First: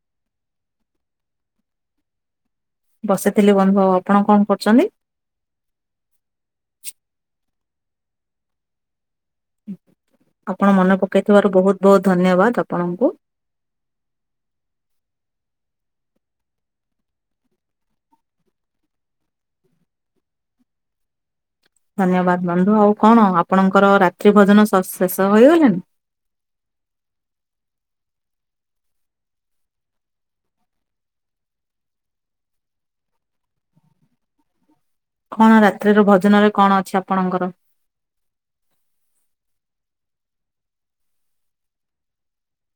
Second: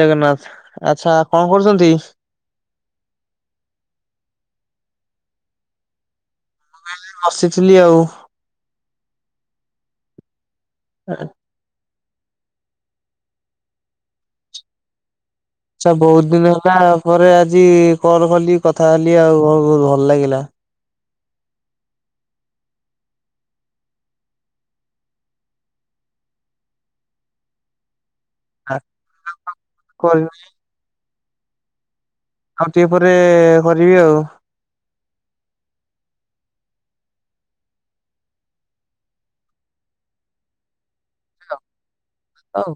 ଜଗନ୍ନାଥ ଆଚ୍ଛା ଆପଣ କଣ କରୁଛନ୍ତି? ବସିଥିଲି ବନ୍ଧୁ ଆଉ ଆପଣ କଣ କରୁଛନ୍ତି? [unintelligible] ବସିଥିଲି ଆଉ। ଆପଣ ମନେ ପକେଇଥିବାରୁ ବହୁତ ବହୁତ ଧନ୍ୟବାଦ ଆପଣଙ୍କୁ। [unintelligible] ବହୁତ ଦିନ ହେଲା ପରେ ଆଜି କଲ୍ କଲି କଥା ହେଲି ଆଉ ବହୁତ ଭଲ ଲାଗିଲା। ଧନ୍ୟବାଦ୍ ବନ୍ଧୁ ଆଉ କଣ ଆପଣଙ୍କର ରାତ୍ରି ଭୋଜନ ଶ ଶେଷ ହୋଇଗଲାଣି? [inaudible] [unintelligible] ଆଉ ଟିକେ ପରେ କରିବି ଆଉ। କଣ ରାତ୍ରିର ଭଜନରେ କଣ ଅଛି ଆପଣଙ୍କର? ହଉ।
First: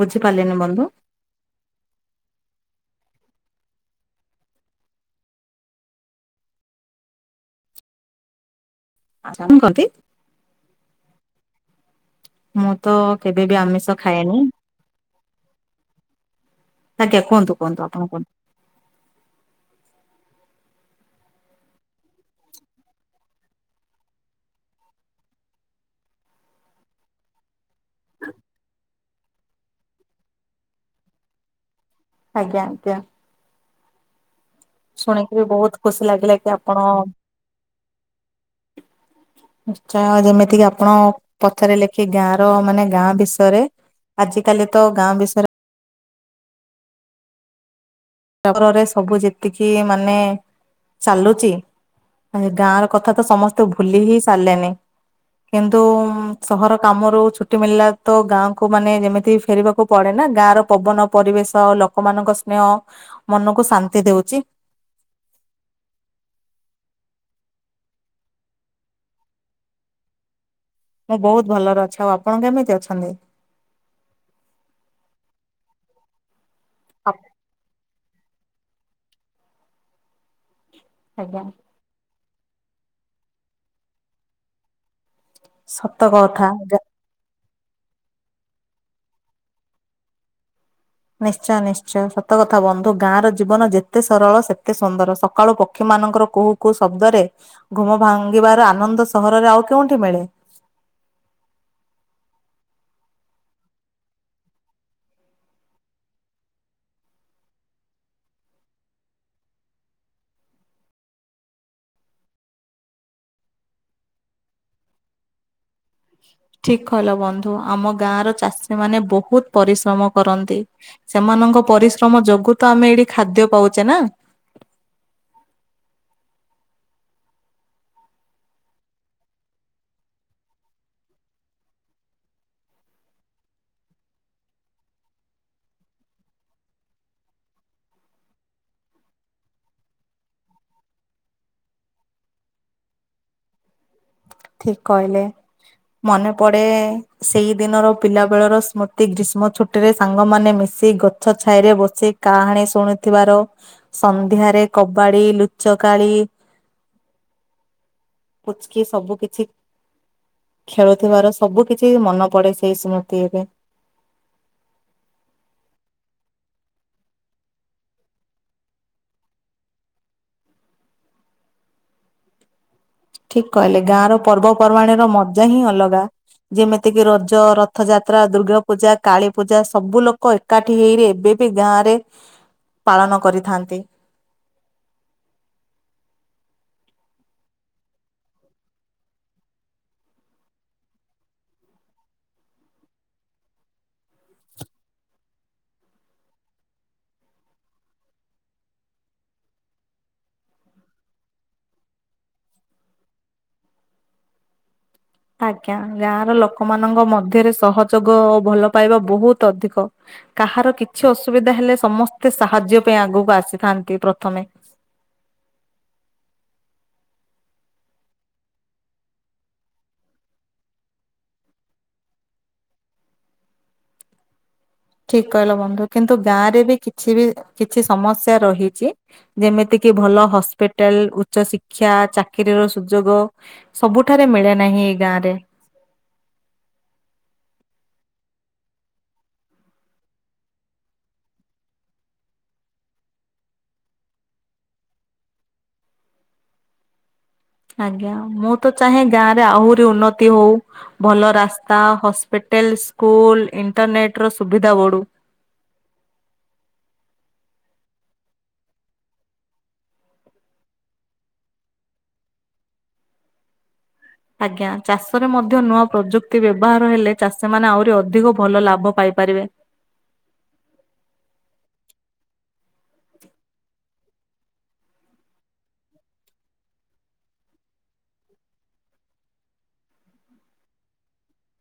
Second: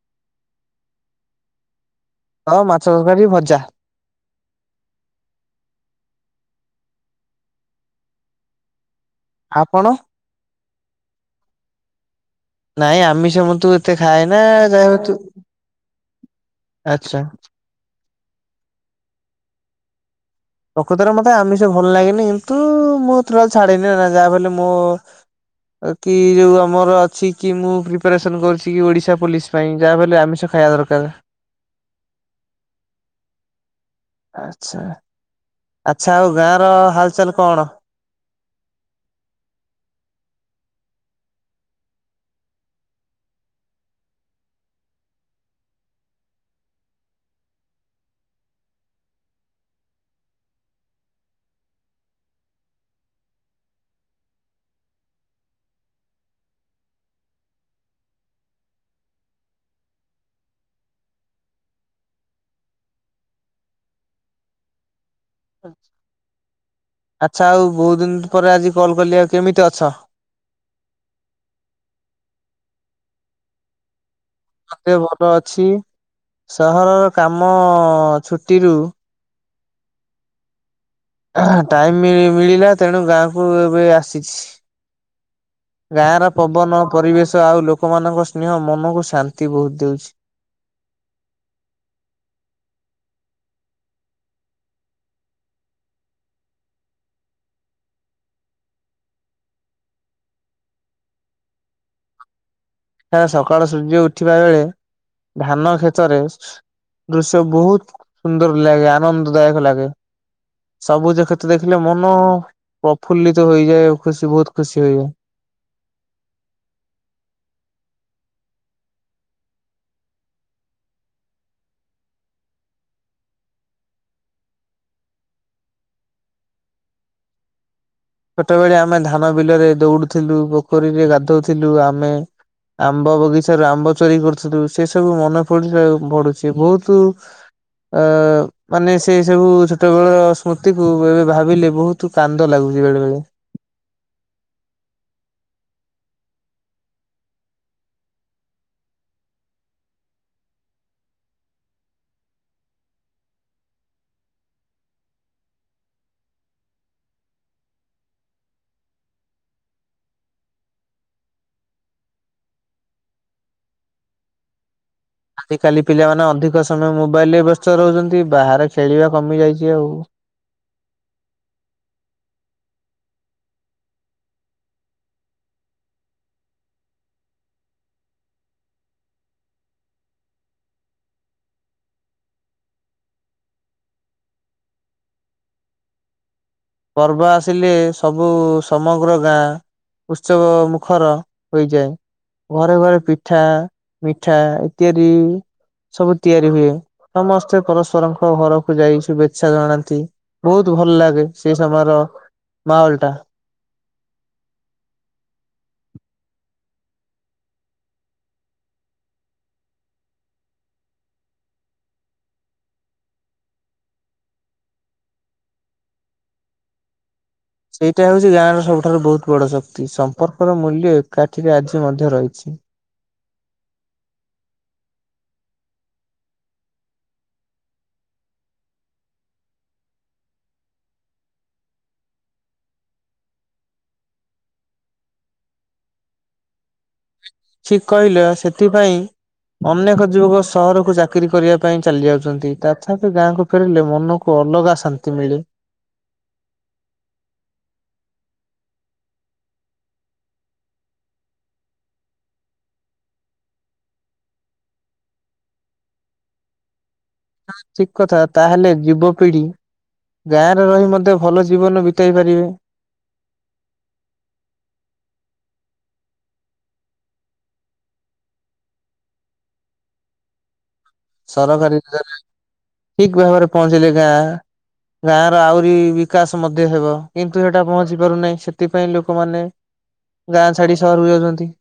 ବୁଝିପାରିଲିନି ବନ୍ଧୁ। ହଁ ମାଛ ତରକାରୀ, ଭଜା। ଆପଣ? [unintelligible] ମୁଁ ତ ନାଇଁ ଆମିଷ କେବେ ମୁଁ ବି ତୁ ଏତେ ଆମିଷ ଖାଏ ଖାଏନି। ନା ଯାହା ତୁ ଆଚ୍ଛା। ଆଜ୍ଞା କୁହନ୍ତୁ କୁହନ୍ତୁ ଆପଣ କୁହନ୍ତୁ। ପ୍ରକୃତରେ ମତେ ଆମିଷ ଭଲ ଲାଗନି କିନ୍ତୁ ମୁଁ [unintelligible] ଯାହା ବି ହେଲେ ମୋ କି ଯୋଉ ଆମର ଅଛି କି ମୁଁ ପ୍ରିପାରେସନ୍ କରୁଛି କି ଓଡ଼ିଶା ପୋଲିସ ପାଇଁ ଯାହାବି ହେଲେ ଆମିଷ ଖାଇବା ଦରକାର। ଆଜ୍ଞା ଆଜ୍ଞା। ଆଚ୍ଛା ଶୁଣିକି ବି ବହୁତ ଖୁସି ଆଚ୍ଛା ଆଉ ଲାଗିଲା ଗାଁ କି ର ଆପଣ ହାଲଚାଲ କଣ? ଆଚ୍ଛା ଯେମିତି କିି ଆ ଆପଣ ପଥରେ ଲେଖି ଗାଁ ର ମାନେ ଗାଁ ବିଷୟରେ ଆଜି କାଲି ତ ଗାଁ ବିଷରେ [unintelligible] ସବୁ ଯେତିକି ମାନେ ଚାଲୁଚି ଗାଁ ର କଥା ତ ସମସ୍ତେ ଭୁଲି ହି ସାରଲେନି କିନ୍ତୁ ସହର କାମରୁ ଛୁଟି ମିଳିଲା ତ ଗାଁ କୁ ମାନେ ଯେମିତି ଫେରିବାକୁ ପଡେ [unintelligible] ଗାଁର ପବନ ପରିବେଶ ଲୋକମାନଙ୍କ ସ୍ନେହ ମନକୁ ଶାନ୍ତି ଦେଉଚି। ଆଚ୍ଛା ଆଉ ବହୁତ ଦିନ ପରେ ଆଜି କଲ୍ କଲି ଆଉ କେମିତି ଅଛ? ମୁଁ ବହୁତ ଭଲରେ ଅଛି ଆଉ ଆପଣ କେମିତି ଅଛନ୍ତି? ମଧ୍ୟ ଭଲ ଅଛି ସହରର କାମ ଛୁଟିରୁ ଆଜ୍ଞା। ଟାଇମ ମିଳିଲା ତେଣୁ ଗାଁକୁ ଏବେ ଆସିଛି। ସତ ଗାଁ ର କଥା ପବନ ପରିବେଶ ଆଉ ଲୋକମାନଙ୍କ ସ୍ନେହ ମନକୁ ଶାନ୍ତି ବହୁତ ଦେଉଛି ନିଶ୍ଚୟ ନିଶ୍ଚୟ ସତ କଥା ବନ୍ଧୁ ଗାଁ ର ଜୀବନ ଯେତେ ସରଳ ସେତେ ସୁନ୍ଦର ସକାଳୁ ପକ୍ଷୀ ମାନଙ୍କର କହୁ କୁହୁ ଶବ୍ଦରେ ଘୁମ ଭାଙ୍ଗିବାର ଆନନ୍ଦ ସହରରେ ଆଉ କେଉଠି ମିଳେ? [inaudible] ହେ ସକାଳ ସୂର୍ଯ୍ୟ ଉଠିବା ବେଳେ ଧାନ କ୍ଷେତରେ ଦୃଶ୍ୟ ବହୁତ ସୁନ୍ଦର ଲାଗେ ଆନନ୍ଦଦାୟକ ଲାଗେ ସବୁଜ କ୍ଷେତ୍ର ଦେଖିଲେ ମନ ପ୍ରଫୁଲ୍ଲିତ ହୋଇଯାଏ ଖୁସି ବହୁତ ଖୁସି ହେଇଯାଏ। [inaudible] ଠିକ କହିଲ ବନ୍ଧୁ ଆମ ଗାଁ ର ଚାଷୀ ମାନେ ବହୁତ ପରିଶ୍ରମ କରନ୍ତି ସେମାନଙ୍କ ପରିଶ୍ରମ ଯୋଗୁ ତ ଆମେ ଏଇଠି ଖାଦ୍ୟ ପାଉଛେ ନା ଛୋଟବେଳେ ଆମେ ଧାନ ବିଲରେ ଦୌଡୁଥିଲୁ ପୋଖରୀରେ ଗାଧଉଥିଲୁ ଆମେ ଆମ୍ବ ବଗିଚାରୁ ଆମ୍ବ ଚୋରି କରୁଥିଲୁ ସେ ସବୁ ମନେ ଫ ପଡୁଛି ବହୁତ ଆ ମାନେ ସେ ସବୁ ଛୋଟ ବେଳ ସ୍ମୃତି କୁ ଏବେ ଭାବିଲେ ବହୁତ କାନ୍ଦ ଲାଗୁଛି ବେଳେ ବେଳେ ଠିକ କହିଲେ। ମନେ ପଡେ ସେଇ ଦିନର ପିଲା ବେଳର ସ୍ମୃତି ଗ୍ରୀଷ୍ମ ଛୁଟିରେ ସାଙ୍ଗମାନେ ମିଶି ସେ ଗଛ ଛାଇ ରେ ବସି କାହାଣୀ ଶୁଣୁଥିବାର ସନ୍ଧ୍ୟାରେ କବାଡି ଲୁଚ କାଳୀ ପୁଚକି ସବୁ କିଛି କିଛି ଖେଳୁଥିବାର ସବୁ କିଛି ମନେ ପଡେ ସେଇ ସ୍ମୃତି ଏବେ [inaudible] ଆଜିକାଲି ପିଲାମାନେ ଅଧିକ ସମୟ ମୋବାଇଲ ରେ ବ୍ୟସ୍ତ ରହୁଛନ୍ତି ବାହାରେ ଖେଳିବା କମି ଯାଇଛି ଆଉ। [inaudible] ଠିକ କହିଲେ ଗାଁ ର ପର୍ବପର୍ବାଣ ର ମଜା ହିଁ ଅଲଗା। ଯେମିତିକି ରଜ ରଥଯାତ୍ରା ଦୁର୍ଗାପୂଜା କାଳୀ ପୂଜା ସବୁ ଲୋକ ଏକାଠି ହେଇରେ ଏବେ ବି ଗାଁ ରେ ପାଳନ କରିଥାନ୍ତି। [inaudible] ପର୍ବ ଆସିଲେ ସବୁ ସମଗ୍ର ଗାଁ ଉତ୍ସବ ମୁଖର ହୋଇଯାଏ। ଘରେ ଘରେ ପିଠା ମିଠା ଇତ୍ୟାଦି ସବୁ ତିଆରି ହୁଏ ସମସ୍ତେ ପରସ୍ପରଙ୍କ ଘରକୁ ଯାଇ ଶୁଭେଚ୍ଛା ଜଣାନ୍ତି ବହୁତ ଭଲ ଲାଗେ ସେଇ ସମୟର ମାହୋଲ ଟା ଆଜ୍ଞା ଗାଁ ର ଲୋକମାନଙ୍କ ମଧ୍ୟରେ ସହଯୋଗ ଓ ଭଲ ପାଇବା ବହୁତ ଅଧିକ କାହାର କିଛି ଅସୁବିଧା ହେଲେ ସମସ୍ତେ ସାହାଯ୍ୟ ପାଇଁ ଆଗକୁ ଆସିଥାନ୍ତି ପ୍ରଥମେ [inaudible] ସେଇଟା ହଉଛି ଗାଁର ସବୁଠାରୁ ବହୁତ ବଡ ଶକ୍ତି ସମ୍ପର୍କର ମୂଲ୍ୟ ଏକାଠିରେ ଆଜି ମଧ୍ୟ ରହିଛି [inaudible] ଠିକ କହିଲ ବନ୍ଧୁ କିନ୍ତୁ ଗାଁ ରେ ବି କିଛି ବି କିଛି ସମସ୍ୟା ରହିଛି ଯେମିତି କି ଭଲ ହସ୍ପିଟାଲ ଉଚ୍ଚ ଶିକ୍ଷା ଚାକିରୀର ସୁଯୋଗ ସବୁଠାରେ ମିଳେ ନାହିଁ। ଏଇ ଗାଁ ରେ। ଠିକ କହିଲ ସେଥିପାଇଁ ଅନେକ ଯୁବକ ସହରକୁ ଚାକିରି କରିବା ପାଇଁ ଚାଲି ଯାଉଛନ୍ତି ତଥାପି ଗାଁକୁ ଫେରିଲେ ମନକୁ ଅଲଗା ଶାନ୍ତି ମିଳେ। [inaudible] ଆଜ୍ଞା ମୁଁ ତ ଚାହେଁ ଗାଁ ରେ ଆହୁରି ଉନ୍ନତି ହଉ ଭଲ ରାସ୍ତା, ହସ୍ପିଟାଲ ହୋଟେଲ ସ୍କୁଲ ଇଣ୍ଟରନେଟ ର ସୁବିଧା ବଢ଼ୁ। ହଁ ଠିକ କଥା ତାହେଲେ ଯୁବପିଢି। ଗାଁରେ ରହି ମଧ୍ୟ ଭଲ ଜୀବନ ବିତାଇ ପାରିବେ। [inaudible] ଆଜ୍ଞା ଚାଷରେ ମଧ୍ୟ ନୂଆ ପ୍ରଯୁକ୍ତି ବ୍ୟବହାର ହେଲେ ଚାଷୀ ମାନେ ଆହୁରି ଅଧିକ ଭଲ ଲାଭ ପାଇ ପାରିବେ। ସରକାରୀ ଥିଲା ଯେ ଠିକ୍ ଭାବରେ ପହଞ୍ଚିଲି ଗାଁ ଗାଁର ଆହୁରି ବିକାଶ ମଧ୍ୟ ହେବ କିନ୍ତୁ, ସେଟା ପହଞ୍ଚି ପାରୁନାହିଁ ସେଥିପାଇଁ ଲୋକମାନେ ଗାଁ ଛାଡ଼ି ସହରକୁ ଯାଉଚନ୍ତି।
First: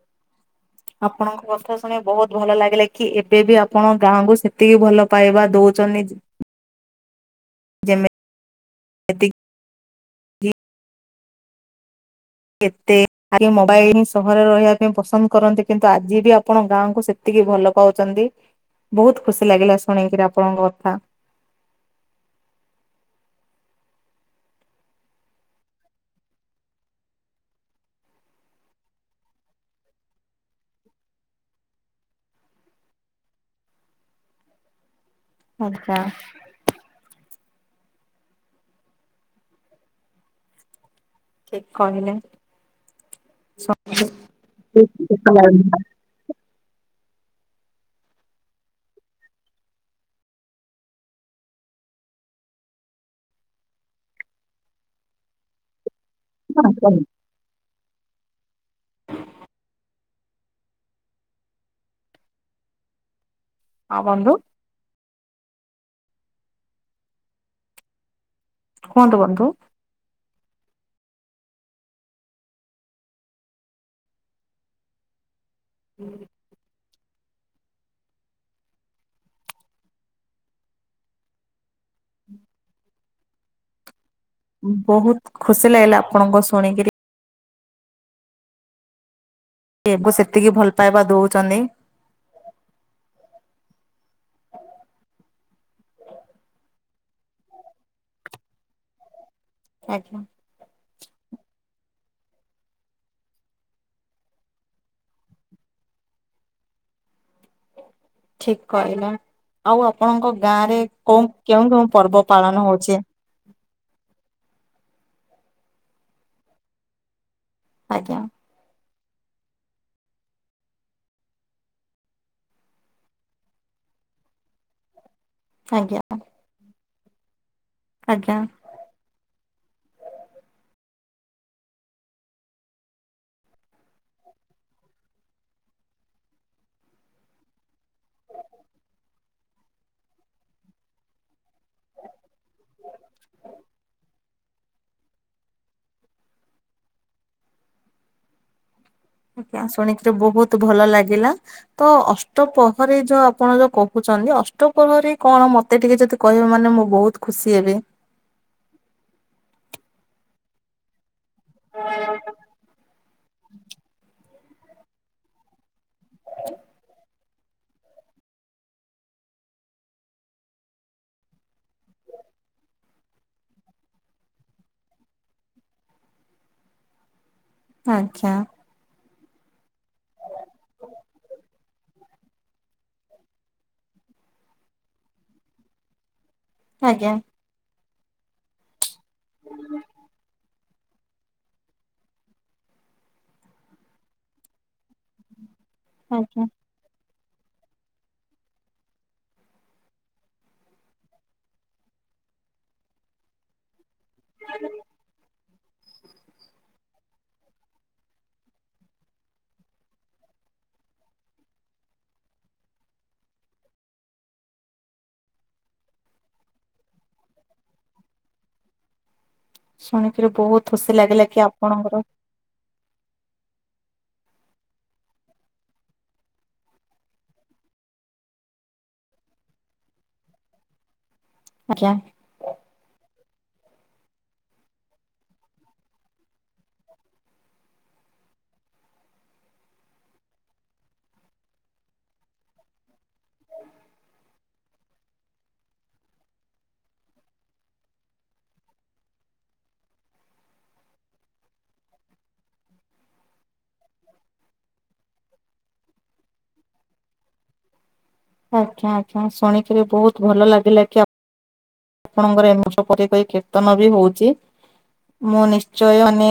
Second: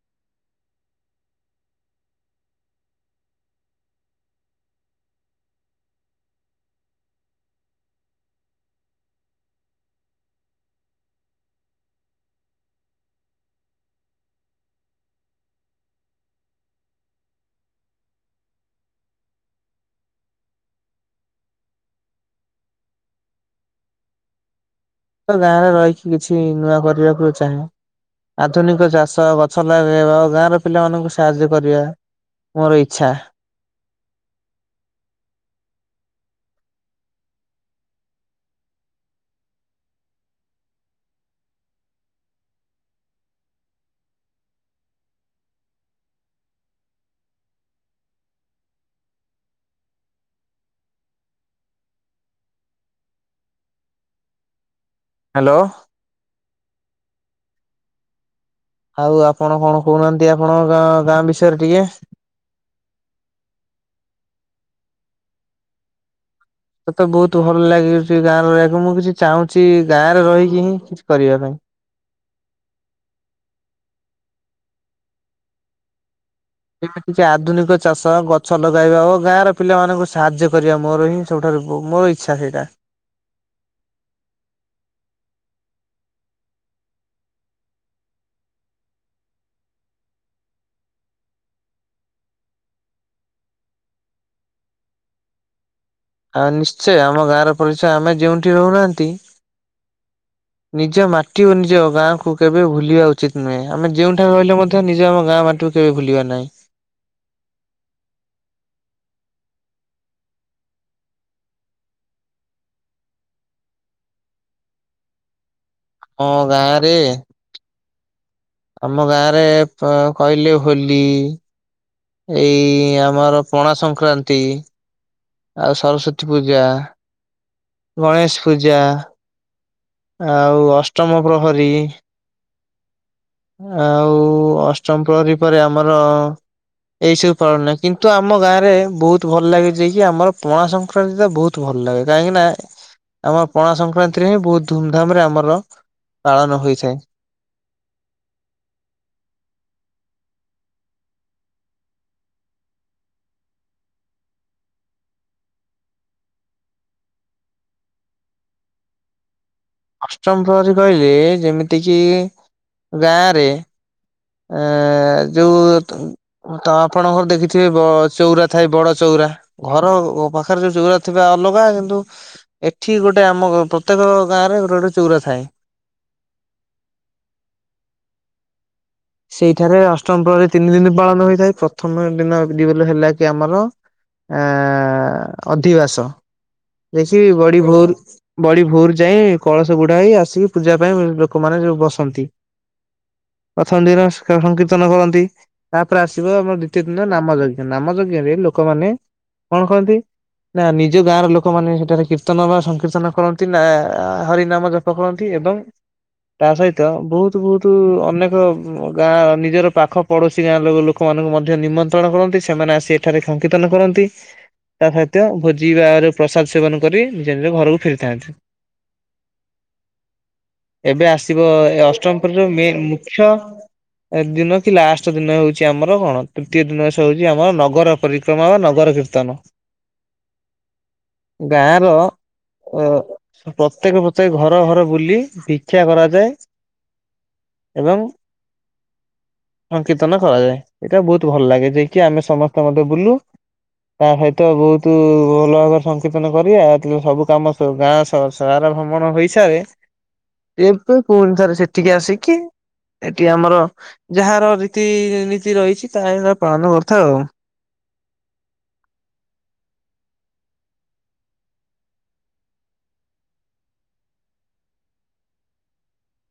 [inaudible] ଆପଣଙ୍କ କଥା ଶୁଣି ବହୁତ ଭଲ ଲାଗିଲା କି ଏବେ ବି ଆପଣ ଗାଁକୁ ସେତିକି ଭଲ ପାଇବା ଦଉ [unintelligible] [unintelligible] କେତେ ଆମେ ମୋବାଇଲ ସହରରେ ରହିବା ପାଇଁ ପସନ୍ଦ କରନ୍ତି କିନ୍ତୁ ଆଜି ବି ଆପଣ ଗାଁକୁ ସେତିକି ଭଲ ପାଉଛନ୍ତି ।ବହୁତ ଖୁସି ଲାଗିଲା ଶୁଣିକିରି ଆପଣଙ୍କ କଥା। [inaudible] ତ ଗାଁରେ ରହିକି କିଛି ନୂଆ କରିବାକୁ ଚାହେଁ। ଆଧୁନିକ ଚାଷ ଗଛ ଲଗେଇବା ଗାଁର ପିଲାମାନଙ୍କୁ ସାହାଯ୍ୟ କରିବା। ମୋର ଇଚ୍ଛା। ଆଚ୍ଛା। ଠିକ୍ କହିଲେ। [unintelligible] ହାଲୋ। ହଁ। ଆଉ ଆପଣ କଣ କହୁନାହାନ୍ତି ଆପଣଙ୍କ ଗାଁ ବିଷୟରେ ଟିକେ? ହଁ ବନ୍ଧୁ। ମତେ ବହୁତ ଭଲ ଲାଗୁଚି ଗାଁ ରହିଆକୁ ମୁଁ କିଛି କୁହନ୍ତୁ ବନ୍ଧୁ। ଚାହୁଁଛି ଗାଁରେ ରହିକି ହିଁ କିଛି କରିବା ପାଇଁ। [inaudible] ଯେମିତିକି ଆଧୁନିକ ଚାଷ ଗଛ ଲଗାଇବା ଓ ଗାଁ ର ପିଲାମାନଙ୍କୁ ସାହାଯ୍ୟ କରିବା ମୋର ହିଁ ସବୁଠାରୁ ହଉ ମୋର ଇଚ୍ଛା ସେଇଟା। ବହୁତ୍ ଖୁସି ଲାଗିଲା ଆପଣଙ୍କ ଶୁଣିକିରି। କି ସେତିକି ଭଲ ପାଇବା ଦଉଛନ୍ତି। ଆଉ ନିଶ୍ଚୟ ଆମ ଗାଁର ପରିଚୟ ଆମେ ଯେଉଁଠି ରହୁନାହାନ୍ତି। ଆଜ୍ଞା ନିଜ ମାଟି ଓ ନିଜ ଗାଁକୁ କେବେ ଭୁଲିବା ଉଚିତ୍ ନୁହେଁ, ଆମେ ଯଉଠା ରହିଲେ ମଧ୍ୟ ନିଜ ଆମ ଗାଁ ମାଟିକୁୁ କେବେ ଭୁଲିବା ନାହିଁ। ଠିକ୍ କହିଲ। ଆଉ ଆପଣଙ୍କ ଗାଁ ରେ କଉ କେଉଁ କେଉଁ ପର୍ବ ପାଳନ ହଉଛି? [inaudible] ଆମ ଗାଁରେ ଆଜ୍ଞା। ଆମ ଗାଁ ରେ କହିଲେ ହୋଲି, ଏଇ ଆମର ପଣା ସଂକ୍ରାନ୍ତି, ଆଉ ଆଜ୍ଞା ସରସ୍ଵତୀ ପୂଜା, ଆଜ୍ଞା। ଗଣେଶ ପୂଜା, ଆଉ ଅଷ୍ଟମ ପ୍ରହରୀ, ଆଉ ଅଷ୍ଟମ ପ୍ରହରୀ ପରେ ଆମର ଏଇ ସବୁ ପାଳନା କିନ୍ତୁ, ଆମ ଗାଁ ରେ ବହୁତ ଭଲ ଲାଗେ ଯୋଇ କିି ଆମର ପଣା ସଂକ୍ରାନ୍ତି ତ ବହୁତ ଭଲ ଭଲ ଲାଗେ କାହିଁକି ନା ଆମ ପଣା ସଂକ୍ରାନ୍ତିରେ ହିଁ ବହୁତ ଧୁମ୍ ଧାମ୍ ରେ ଆମର ପାଳନ ହୋଇଥାଏ। ଆଜ୍ଞା ଶୁଣିକିରି ବହୁତ ଭଲ ଲାଗିଲା ତ ଅଷ୍ଟପହରୀ ଯୋଉ ଆପଣ ଯୋଉ କହୁଛନ୍ତି। ଅଷ୍ଟ ପହରୀ କଣ ମତେ ଟିକେ ଯଦି କହିବେ ମାନେ ମୁଁ ବହୁତ ଖୁସି ହେବି। [inaudible] ଅଷ୍ଟମ ପ୍ରହରୀ କହିଲେ ଯେମିତି କିି ଗାଁରେ ଆଁ ଯୋଉ ତ ତ ଆପଣଙ୍କର ଦେଖିଥିବେ ଚଉରା ଥାଏ ବଡ ଚଉରା ଘର ପାଖରେ ଯୋଉ ଚଉରା ଥିବା ଅଲ ଲଗା କିନ୍ତୁ ଏଠି ଗୋଟେ ଆମ ପ୍ରତ୍ୟେକ ଗାଁରେ ଗୋଟେ ଗୋଟେ ଚଉରା ଥାଏ। ଆଚ୍ଛା। ସେଇଠାରେ ଅଷ୍ଟମ ପ୍ରହରି ତିନି ଦିନ ପାଳନ ହୋଇଥାଏ ପ୍ରଥମ ଦିନ ହେଲା କି ଆମର ଆ ଅଧିବାସ। ଆଜ୍ଞା। ଦେଖି ବଡି ଭୋର୍ ବଡି ଭୋରୁ ଯାଇଏ କଳସ ବୁଢା ହେଇ ଆସିକି ପୂଜା ପାଇଁ ଲୋକମାନେ ଯୋଉ ବସନ୍ତି। ପ୍ରଥମ ଦିନ ସଂକୀର୍ତ୍ତନ କରନ୍ତି ତାପରେ ଆସିବ ଆଜ୍ଞା ଆମର ଦ୍ୱିତୀୟ ଦିନ ନାମ ଯଜ୍ଞ ନାମ ଯଜ୍ଞ ରେ ଲୋକମାନେ କଣ କହନ୍ତି ନା ନିଜ ଗାଁ ର ଲୋକମାନେ ସେଠାରେ କୀର୍ତ୍ତନ ବା ସଂକୀର୍ତ୍ତନ କରନ୍ତି ନା ହରିନାମ ଜପ କରନ୍ତି ଏବଂ ତା ସହିତ ବହୁତ ବହୁତ ଅନେକ ପା ଗାଁ ନିଜର ପାଖ ପଡୋଶୀ ଗାଁ ଲୋକ ଲୋକମାନଙ୍କୁ ମଧ୍ୟ ନିମନ୍ତ୍ରଣ କରନ୍ତି ସେମାନେ ଆସି ଏଠାରେ ଖା ସଂକୀର୍ତନ କରନ୍ତି। ତା ସହିତ ଭୋଜି ବା ପ୍ରସାଦ ସେବନ କରି ନିଜ ନିଜ ଘରକୁ ଫେରିଥାନ୍ତି। ଶୁଣିକିରି ବହୁତ ଖୁସି ଏବେ ଲାଗିଲା କି ଆସିବ ଏ ଆପଣଙ୍କର ଅଷ୍ଟମ ପର ଠୁ ମେ ମୁଖ୍ୟ ଏ ଦିନ କି ଲାଷ୍ଟ ଦିନ ହଉଛି ଆମର କଣ ତୃତୀୟ ଦିନ ହଉଛି ଆମର ନଗର ପରିକ୍ରମା ବା ନଗର କିତ୍ତନ। ଗାଁଆ ର ଆଜ୍ଞା ପ୍ରତ୍ୟେକ ପ୍ରତ୍ୟେକ ଘର ଘର ବୁଲି ଭିକ୍ଷା କରାଯାଏ। ଏବଂ ସଂକୀର୍ତନ କରାଯାଏ ଏଇଟା ବହୁତ ଭଲ ଲାଗେ ଯାଇକି ଆମେ ସମସ୍ତେ ମତେ ବୁଲୁ ତା ସହିତ ବହୁତ ଭଲ ଭାବରେ ସଂକୀର୍ତନ କରି ଆଉ ସବୁ କାମ ସୁ ଗାଁ ସାରା ଭ୍ରମଣ ହେଇସାରେ ଏବେ ପୁଣି ଥରେ ସେଠିକି ଆସିକି ଏଠି ଆମର ଯାହାର ରୀତି ନି ତି ରହିଛି ତା ପାଳନ କରିଥାଉ ଆଉ। ଆଜ୍ଞା ଆଜ୍ଞା ଶୁଣିକିରି ବହୁତ ଭଲ ଲାଗିଲା କି ଆ ଆପଣଙ୍କର ଏମଷ ପିକରି କୀର୍ତ୍ତନ ବି ହଉଛି। ମୁଁ ନିଶ୍ଚୟ ମାନେ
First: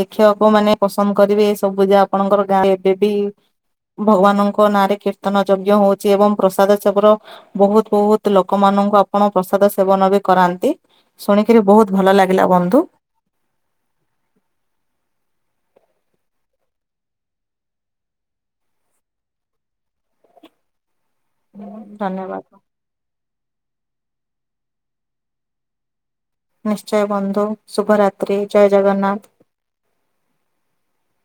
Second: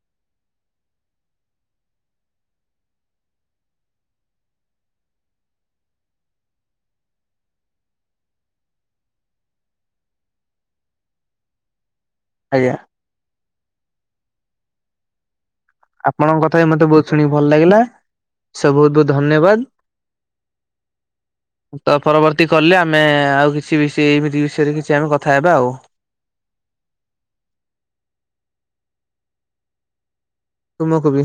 ଦେଖିବାକୁ ମାନେ ପସନ୍ଦ କରିବି ଏ ସବୁ ଯା ଆପଣଙ୍କର ଗାଁ ଏବେବି ଭଗବାନଙ୍କ ନାଁରେ କୀର୍ତ୍ତନ ଯଜ୍ଞ ହଉଛି ଏବଂ ପ୍ରସାଦ ଚବର ବହୁତ ବହୁତ ଲୋକ ମା ନଙ୍କୁ ଆପଣ ପ୍ରସାଦ ସେବନ ବି କରାନ୍ତି ଶୁଣିକରି ବହୁତ ଭଲ ଲାଗିଲା ଆଜ୍ଞା ବନ୍ଧୁ। ଆପଣଙ୍କ କଥା ବି ମତେ ବହୁତ ଶୁଣିକି ଭଲ ଲାଗିଲା ସେ ବହୁତ ବହୁତ ଧନ୍ୟବାଦ। [inaudible] ତ ଧନ୍ୟବାଦ। ପରବର୍ତ୍ତୀ କଲେ ଆମେ ଆଉ କିଛି କିଛି ବିଷୟ ଏମିତି ବିଷୟରେ କିଛି ଆମେ କଥା ହେବା ଆଉ। ନିଶ୍ଚୟ ବନ୍ଧୁ ଶୁଭ ରାତ୍ରି ଜୟ ଜଗନ୍ନାଥ। ତୁମକୁ ବି।